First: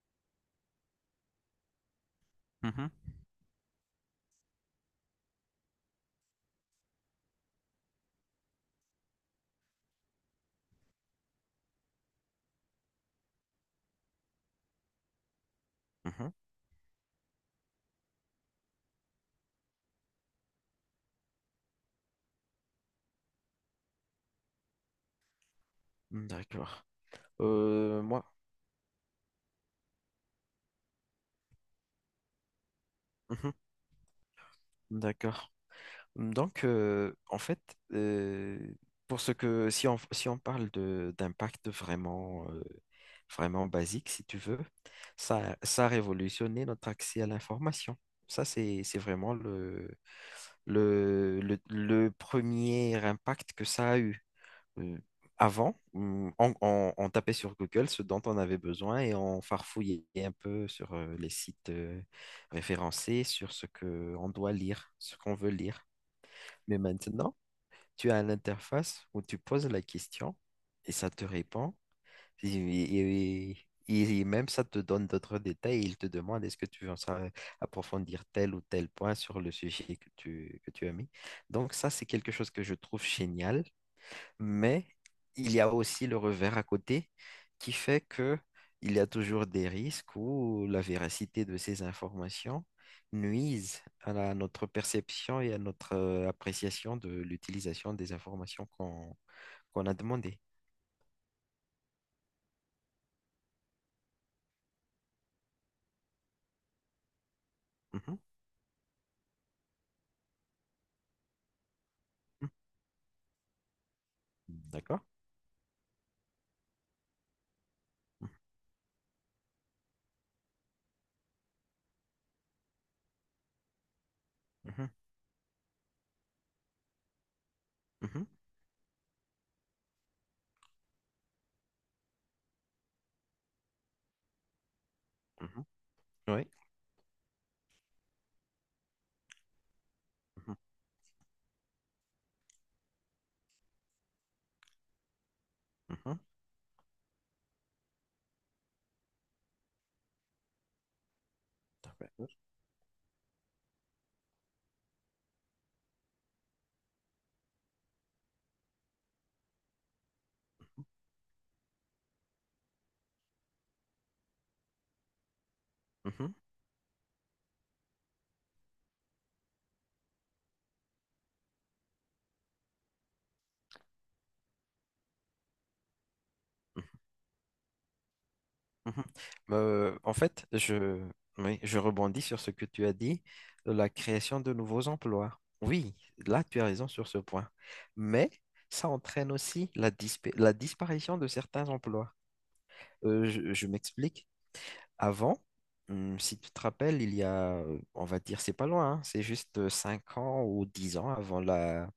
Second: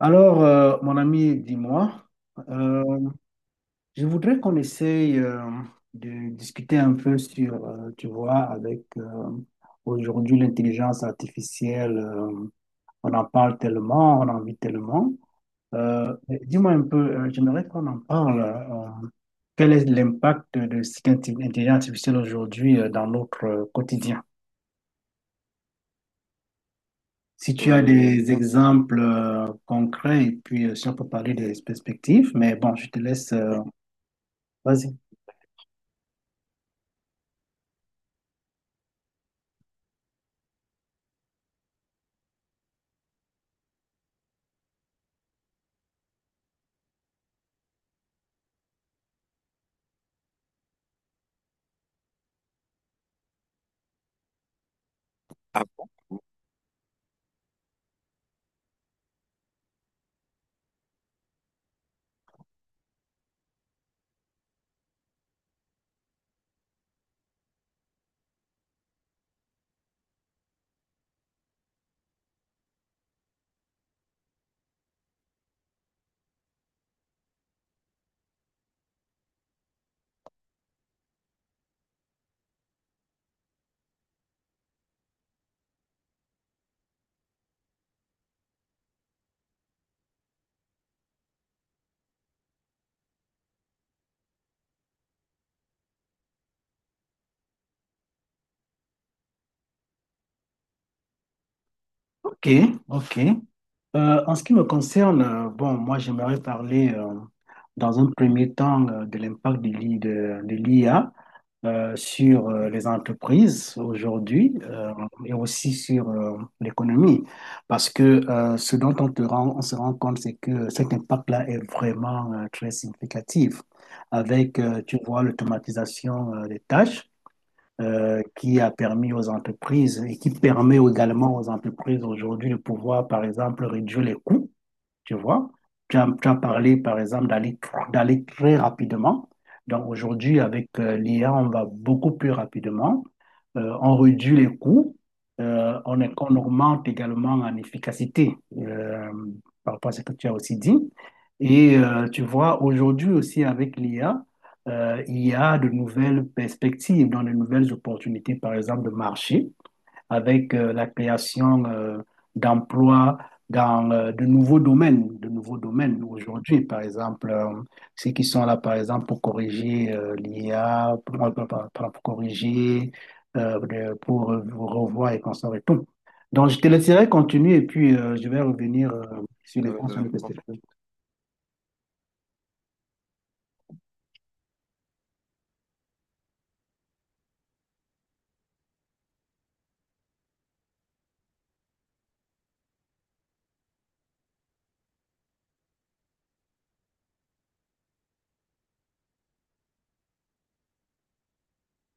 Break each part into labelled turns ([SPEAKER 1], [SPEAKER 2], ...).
[SPEAKER 1] Alors, mon ami, dis-moi,
[SPEAKER 2] Mhm,
[SPEAKER 1] euh, je voudrais qu'on essaye de discuter un peu sur, tu vois, avec aujourd'hui l'intelligence artificielle, on en parle tellement, on en vit tellement.
[SPEAKER 2] mhm,
[SPEAKER 1] Mais dis-moi un peu, j'aimerais qu'on en parle. Quel est l'impact de cette intelligence artificielle aujourd'hui dans notre quotidien?
[SPEAKER 2] d'accord.
[SPEAKER 1] Si tu as
[SPEAKER 2] Moi.
[SPEAKER 1] des exemples concrets et puis si on peut parler des perspectives, mais bon, je te laisse,
[SPEAKER 2] Mhm,
[SPEAKER 1] vas-y.
[SPEAKER 2] d'accord. Donc, en fait, euh, pour ce que si on parle de d'impact vraiment, vraiment basique, si tu veux, ça a révolutionné notre accès à l'information. Ça, c'est vraiment le premier impact que ça a eu. euh, Avant, on tapait sur Google ce dont on avait besoin, et on farfouillait un peu sur les sites référencés, sur ce que on doit lire, ce qu'on veut lire. Mais maintenant, tu as une interface où tu poses la question et ça te répond. Et, et- et même ça te donne d'autres détails. Il te demande est-ce que tu veux approfondir tel ou tel point sur le sujet que tu as mis. Donc ça, c'est quelque chose que je trouve génial, mais il y a aussi le revers à côté, qui fait que il y a toujours des risques où la véracité de ces informations nuise à notre perception et à notre appréciation de l'utilisation des informations qu'on a demandées.
[SPEAKER 1] Ok, ok. En ce qui me concerne, bon, moi j'aimerais parler dans un
[SPEAKER 2] Mhm,
[SPEAKER 1] premier temps de l'impact de l'IA sur
[SPEAKER 2] mhm,
[SPEAKER 1] les entreprises aujourd'hui
[SPEAKER 2] d'accord?
[SPEAKER 1] et aussi sur l'économie. Parce que
[SPEAKER 2] Mhm,
[SPEAKER 1] ce dont on se rend compte, c'est que cet impact-là est vraiment très significatif avec,
[SPEAKER 2] mhm,
[SPEAKER 1] tu vois, l'automatisation des tâches
[SPEAKER 2] mhm,
[SPEAKER 1] qui a permis aux entreprises et qui permet également aux entreprises aujourd'hui de pouvoir, par exemple, réduire les coûts tu vois.
[SPEAKER 2] mhm,
[SPEAKER 1] Tu as
[SPEAKER 2] oui.
[SPEAKER 1] parlé, par exemple, d'aller très rapidement. Donc aujourd'hui,
[SPEAKER 2] Mhm,
[SPEAKER 1] avec l'IA, on va beaucoup plus rapidement. On réduit les coûts.
[SPEAKER 2] mhm,
[SPEAKER 1] On augmente également en efficacité par rapport à ce que tu as aussi dit. Et tu vois, aujourd'hui aussi avec l'IA, il y a de nouvelles perspectives, dans de nouvelles opportunités, par exemple, de marché avec la création d'emplois dans de nouveaux domaines aujourd'hui, par exemple, ceux qui sont là, par exemple, pour corriger l'IA, pour corriger, pour revoir et conserver tout. Donc, je te
[SPEAKER 2] mhm,
[SPEAKER 1] laisserai continuer et puis je vais revenir
[SPEAKER 2] mhm.
[SPEAKER 1] sur les points sur
[SPEAKER 2] En
[SPEAKER 1] lesquels
[SPEAKER 2] fait,
[SPEAKER 1] tu
[SPEAKER 2] oui, je rebondis sur ce que tu as dit, la création de nouveaux emplois. Oui, là, tu as raison sur ce point. Mais ça entraîne aussi la disparition de certains emplois. Je m'explique. Avant, si tu te rappelles, il y a, on va dire, c'est pas loin, hein, c'est juste 5 ans ou 10 ans avant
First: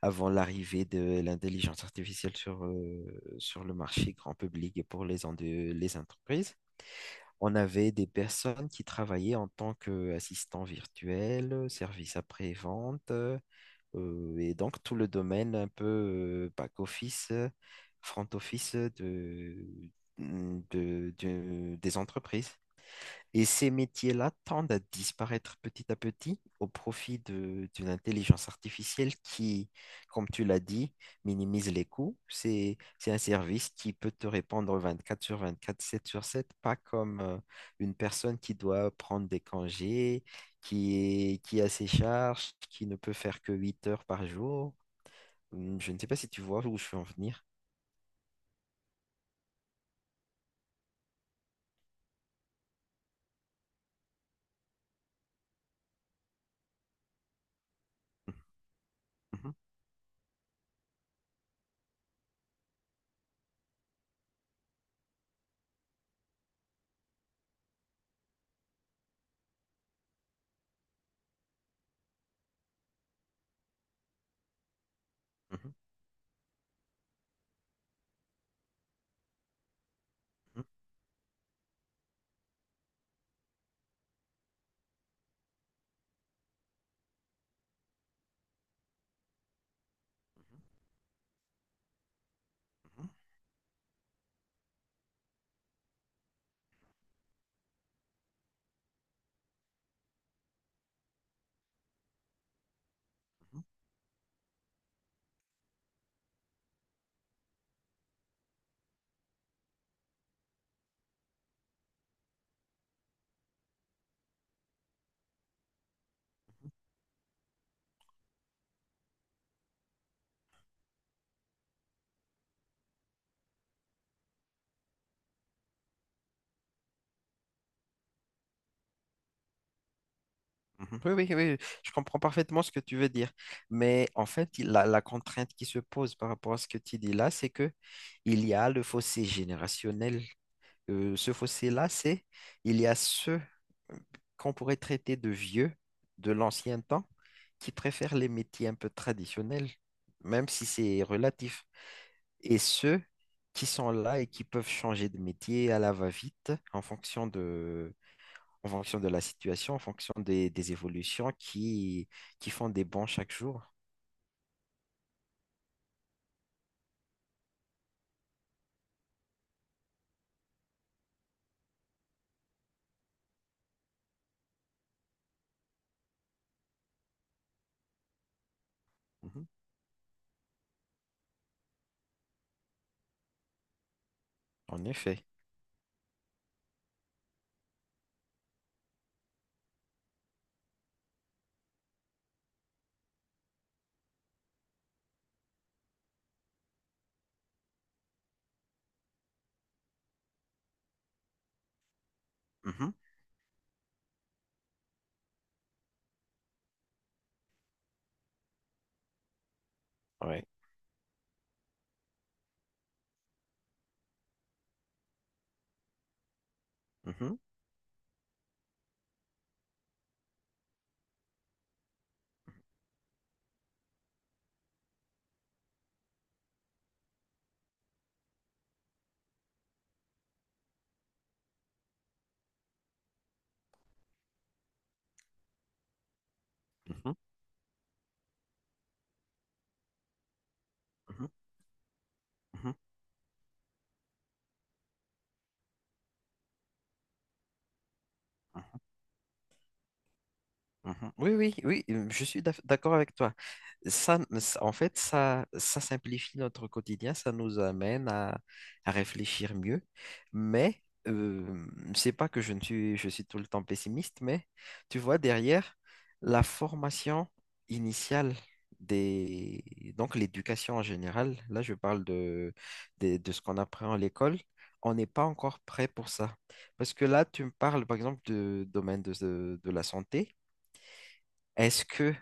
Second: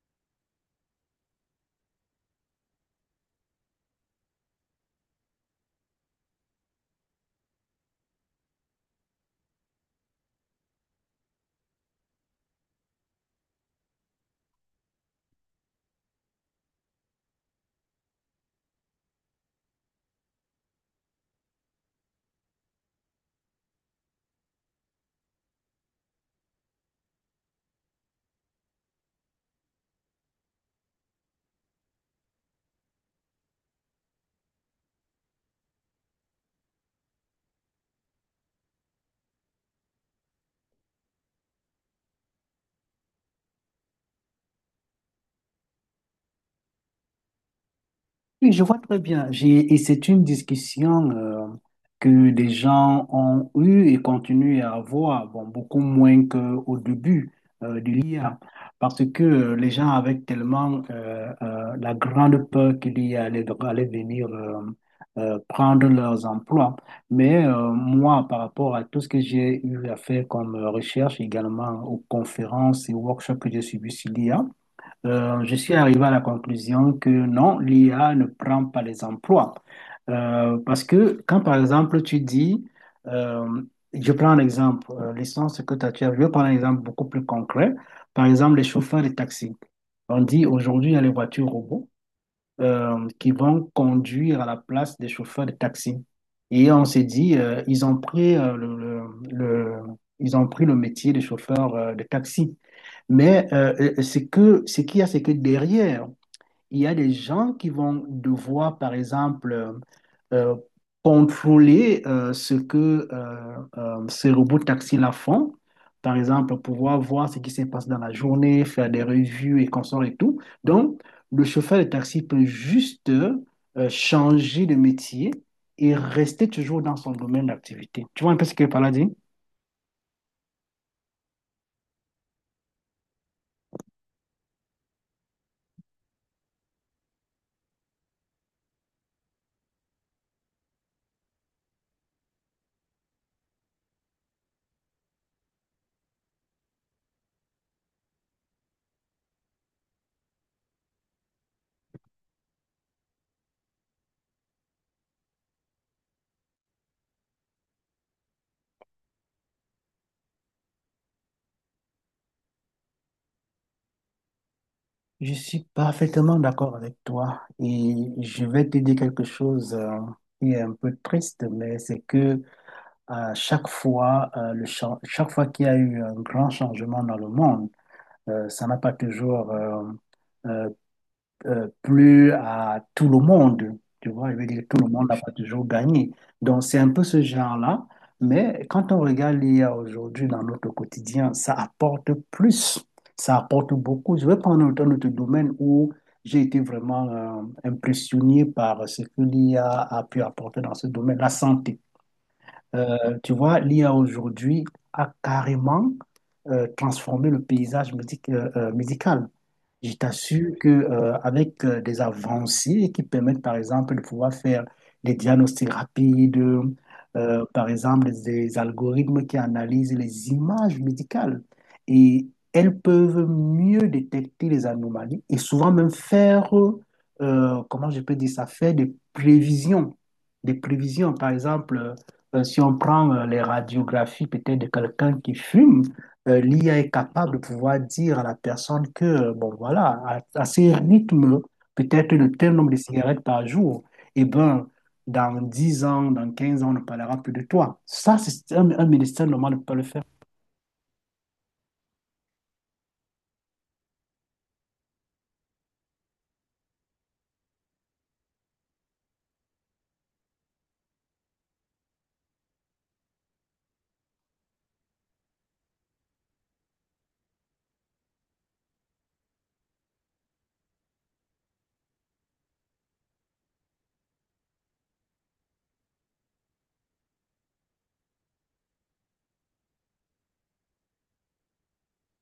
[SPEAKER 2] avant l'arrivée de l'intelligence artificielle sur le marché grand public et pour les entreprises. On avait des personnes qui travaillaient en tant qu'assistants virtuels, service après-vente, et donc tout le domaine un peu back-office, front-office de- des entreprises. Et ces métiers-là tendent à disparaître petit à petit au profit d'une intelligence artificielle qui, comme tu l'as dit, minimise les coûts. C'est un service qui peut te répondre 24 sur 24, 7 sur 7, pas comme une personne qui doit prendre des congés, qui a ses charges, qui ne peut faire que 8 heures par jour. Je ne sais pas si tu vois où je veux en venir.
[SPEAKER 1] Oui, je vois très bien. Et c'est une discussion que les gens ont eue et continuent à avoir, bon, beaucoup moins qu'au début de l'IA, parce que
[SPEAKER 2] Mhm,
[SPEAKER 1] les gens avaient tellement la grande peur qu'il l'IA allait venir prendre leurs emplois. Mais moi, par rapport à tout ce que j'ai eu à faire comme recherche également aux conférences et workshops que j'ai suivis sur l'IA, je
[SPEAKER 2] mhm,
[SPEAKER 1] suis arrivé à la conclusion que non, l'IA ne prend pas les emplois.
[SPEAKER 2] mhm,
[SPEAKER 1] Parce que quand, par exemple, tu dis, euh, je prends un exemple, l'essence que t'as- tu as, je vais prendre un exemple beaucoup plus concret. Par exemple, les chauffeurs de taxi. On dit aujourd'hui, il y a les voitures robots
[SPEAKER 2] mhm,
[SPEAKER 1] qui vont conduire à la place des chauffeurs de taxi. Et on s'est dit, ils ont pris, le- ils ont pris le métier de chauffeur de taxi. Mais
[SPEAKER 2] mhm.
[SPEAKER 1] ce qu'il y a, c'est que derrière, il y a des gens qui vont devoir, par exemple, euh, contrôler ce que ces robots taxis-là font. Par exemple, pouvoir voir ce qui se passe dans la journée, faire des revues et consorts et tout. Donc, le chauffeur de taxi peut juste changer de métier et rester toujours dans son domaine d'activité. Tu vois un peu ce que Paladin?
[SPEAKER 2] Mhm. Oui, oui, oui, je comprends parfaitement ce que tu veux dire. Mais en fait, la contrainte qui se pose par rapport à ce que tu dis là, c'est que il y a le fossé générationnel. Ce fossé-là, c'est il y a ceux euh, qu'on pourrait traiter de vieux de l'ancien temps, qui préfèrent les métiers un peu traditionnels, même si c'est relatif. Et ceux qui sont là et qui peuvent changer de métier à la va-vite, en fonction de la situation, en fonction des évolutions qui font des bons chaque jour.
[SPEAKER 1] Je suis parfaitement d'accord avec toi et je vais te dire quelque chose qui est un peu triste, mais c'est que à chaque fois, chaque fois qu'il y a eu un grand changement dans le monde, ça n'a pas
[SPEAKER 2] Mhm.
[SPEAKER 1] toujours euh, plus à tout le monde. Tu vois, je veux dire, tout
[SPEAKER 2] En
[SPEAKER 1] le monde n'a
[SPEAKER 2] effet.
[SPEAKER 1] pas toujours gagné. Donc, c'est un peu ce genre-là. Mais quand on regarde l'IA aujourd'hui dans notre quotidien, ça apporte plus. Ça apporte beaucoup. Je vais prendre un autre domaine où j'ai été vraiment impressionné par ce que l'IA a pu apporter dans ce domaine, la santé.
[SPEAKER 2] Mhm.
[SPEAKER 1] Tu vois, l'IA aujourd'hui a carrément transformé le paysage médical. Je
[SPEAKER 2] Ouais.
[SPEAKER 1] t'assure que, avec des avancées qui permettent, par exemple, de pouvoir faire des diagnostics rapides,
[SPEAKER 2] Mhm.
[SPEAKER 1] par exemple, des algorithmes qui analysent les images médicales, et elles peuvent mieux détecter les anomalies et souvent même faire, comment je peux dire ça, faire des prévisions. Des prévisions, par exemple, si on prend les radiographies peut-être de quelqu'un qui fume, l'IA est
[SPEAKER 2] Mhm.
[SPEAKER 1] capable de pouvoir dire à la personne que, bon, voilà, à ce
[SPEAKER 2] Mhm.
[SPEAKER 1] rythme, peut-être de tel nombre
[SPEAKER 2] Mhm.
[SPEAKER 1] de cigarettes par jour, eh ben, dans 10 ans, dans 15 ans, on ne parlera plus de toi. Ça, c'est
[SPEAKER 2] Mhm.
[SPEAKER 1] un médecin normal ne peut pas le faire.
[SPEAKER 2] Mhm. Oui, oui, oui, je suis d'accord avec toi. En fait, ça simplifie notre quotidien, ça nous amène à réfléchir mieux. Mais euh, c'est pas que je ne suis, je suis tout le temps pessimiste, mais tu vois, derrière, la formation initiale des, donc l'éducation en général, là, je parle de ce qu'on apprend à l'école, on n'est pas encore prêt pour ça. Parce que là, tu me parles, par exemple, du domaine de la santé. Est-ce que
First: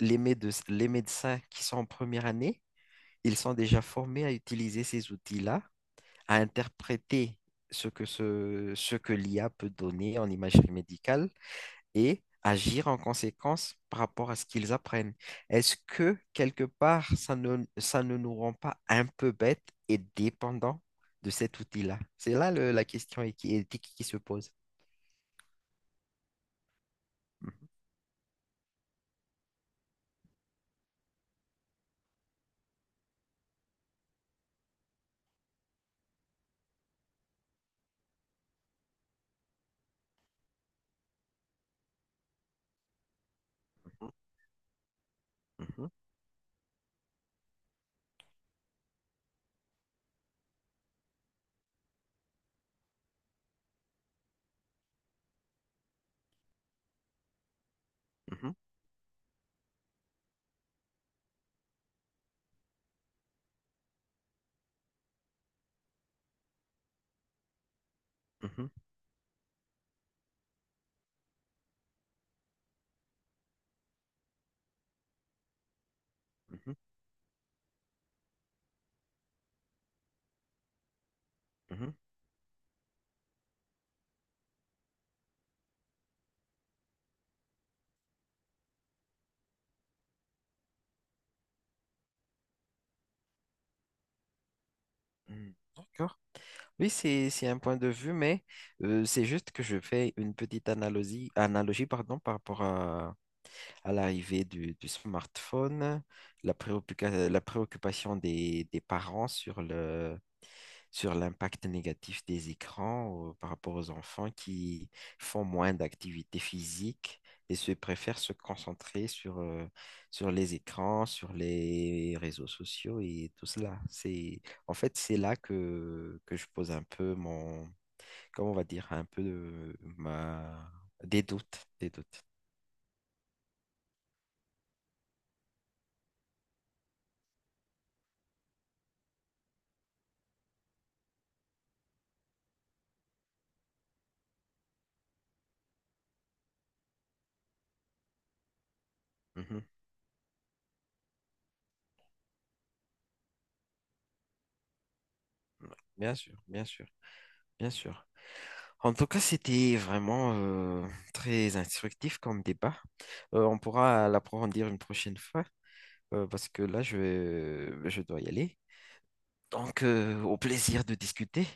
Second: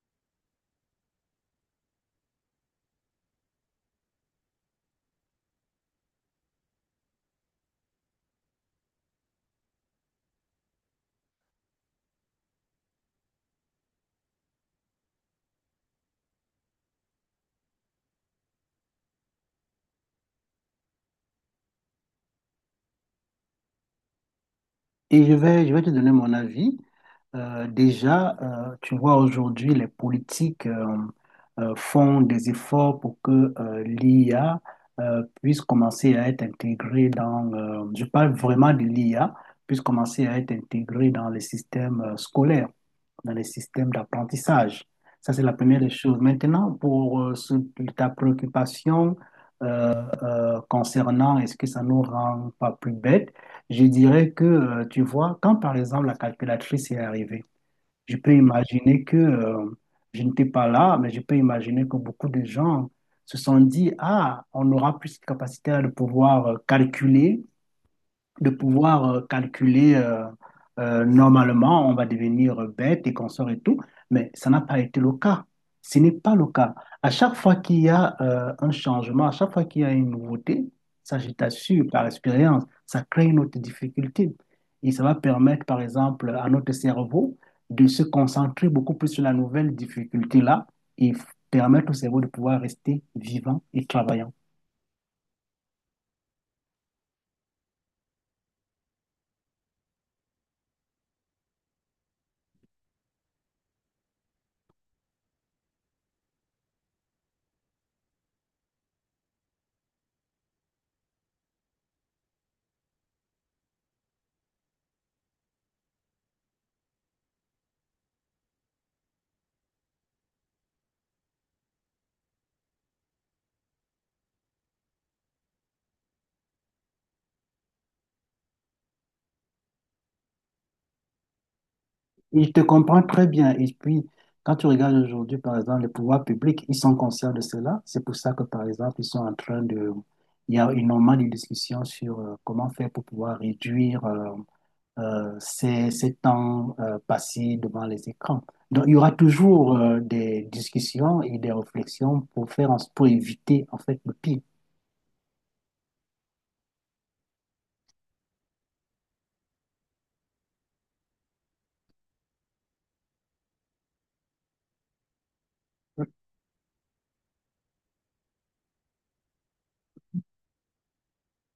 [SPEAKER 2] les médecins qui sont en première année, ils sont déjà formés à utiliser ces outils-là, à interpréter ce que l'IA peut donner en imagerie médicale et agir en conséquence par rapport à ce qu'ils apprennent? Est-ce que quelque part, ça ne nous rend pas un peu bêtes et dépendants de cet outil-là? C'est là la question éthique qui se pose.
[SPEAKER 1] Et je vais te donner mon avis. Déjà, tu vois, aujourd'hui, les politiques font des efforts pour que l'IA puisse commencer à être intégrée dans, je parle vraiment de l'IA, puisse commencer à être intégrée dans les systèmes scolaires dans les systèmes d'apprentissage. Ça, c'est la première
[SPEAKER 2] Mhm,
[SPEAKER 1] des choses. Maintenant, pour ta préoccupation concernant est-ce que ça nous rend pas plus bêtes, je dirais que, tu vois, quand par exemple la calculatrice est arrivée, je peux
[SPEAKER 2] mhm,
[SPEAKER 1] imaginer que je n'étais pas là, mais je peux imaginer que beaucoup de gens se sont dit, ah, on aura plus de capacité à de pouvoir calculer de
[SPEAKER 2] mhm,
[SPEAKER 1] pouvoir euh, calculer euh, normalement, on va devenir bête et consort et tout, mais ça n'a pas été le cas. Ce n'est pas le
[SPEAKER 2] mhm,
[SPEAKER 1] cas. À chaque fois qu'il y a un changement, à chaque fois qu'il y a une nouveauté, ça, je t'assure,
[SPEAKER 2] mhm,
[SPEAKER 1] par expérience, ça crée une autre difficulté. Et ça va permettre, par exemple, à notre cerveau de se concentrer beaucoup plus sur la nouvelle difficulté-là et permettre au cerveau de pouvoir rester vivant et travaillant.
[SPEAKER 2] mhm. D'accord. Oui, c'est un point de vue, mais c'est juste que je fais une petite analogie, analogie pardon, par rapport à l'arrivée du smartphone, la préoccupation des parents sur l'impact négatif des écrans par rapport aux enfants qui font moins d'activités physiques et se préfèrent se concentrer sur les écrans, sur les réseaux sociaux et tout cela. En fait, c'est là que je pose un peu comment on va dire, un peu de, ma, des doutes, des doutes.
[SPEAKER 1] Ils te comprennent très bien. Et puis, quand tu regardes aujourd'hui, par exemple, les pouvoirs publics, ils sont conscients de cela. C'est pour ça que, par exemple, ils sont en train de... Il y a énormément de discussions sur comment faire pour pouvoir réduire ces temps passés devant les écrans. Donc, il y aura
[SPEAKER 2] Mhm.
[SPEAKER 1] toujours des discussions et des réflexions pour faire, pour éviter en fait le pire.
[SPEAKER 2] Bien sûr, bien sûr, bien sûr. En tout cas, c'était vraiment très instructif comme débat. On pourra l'approfondir une prochaine fois parce que là, je dois y aller. Donc, au plaisir de discuter.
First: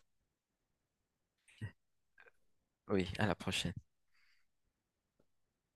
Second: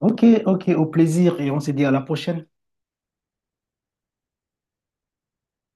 [SPEAKER 1] Ok, ok, au plaisir et on se dit à la prochaine.
[SPEAKER 2] Oui, à la prochaine.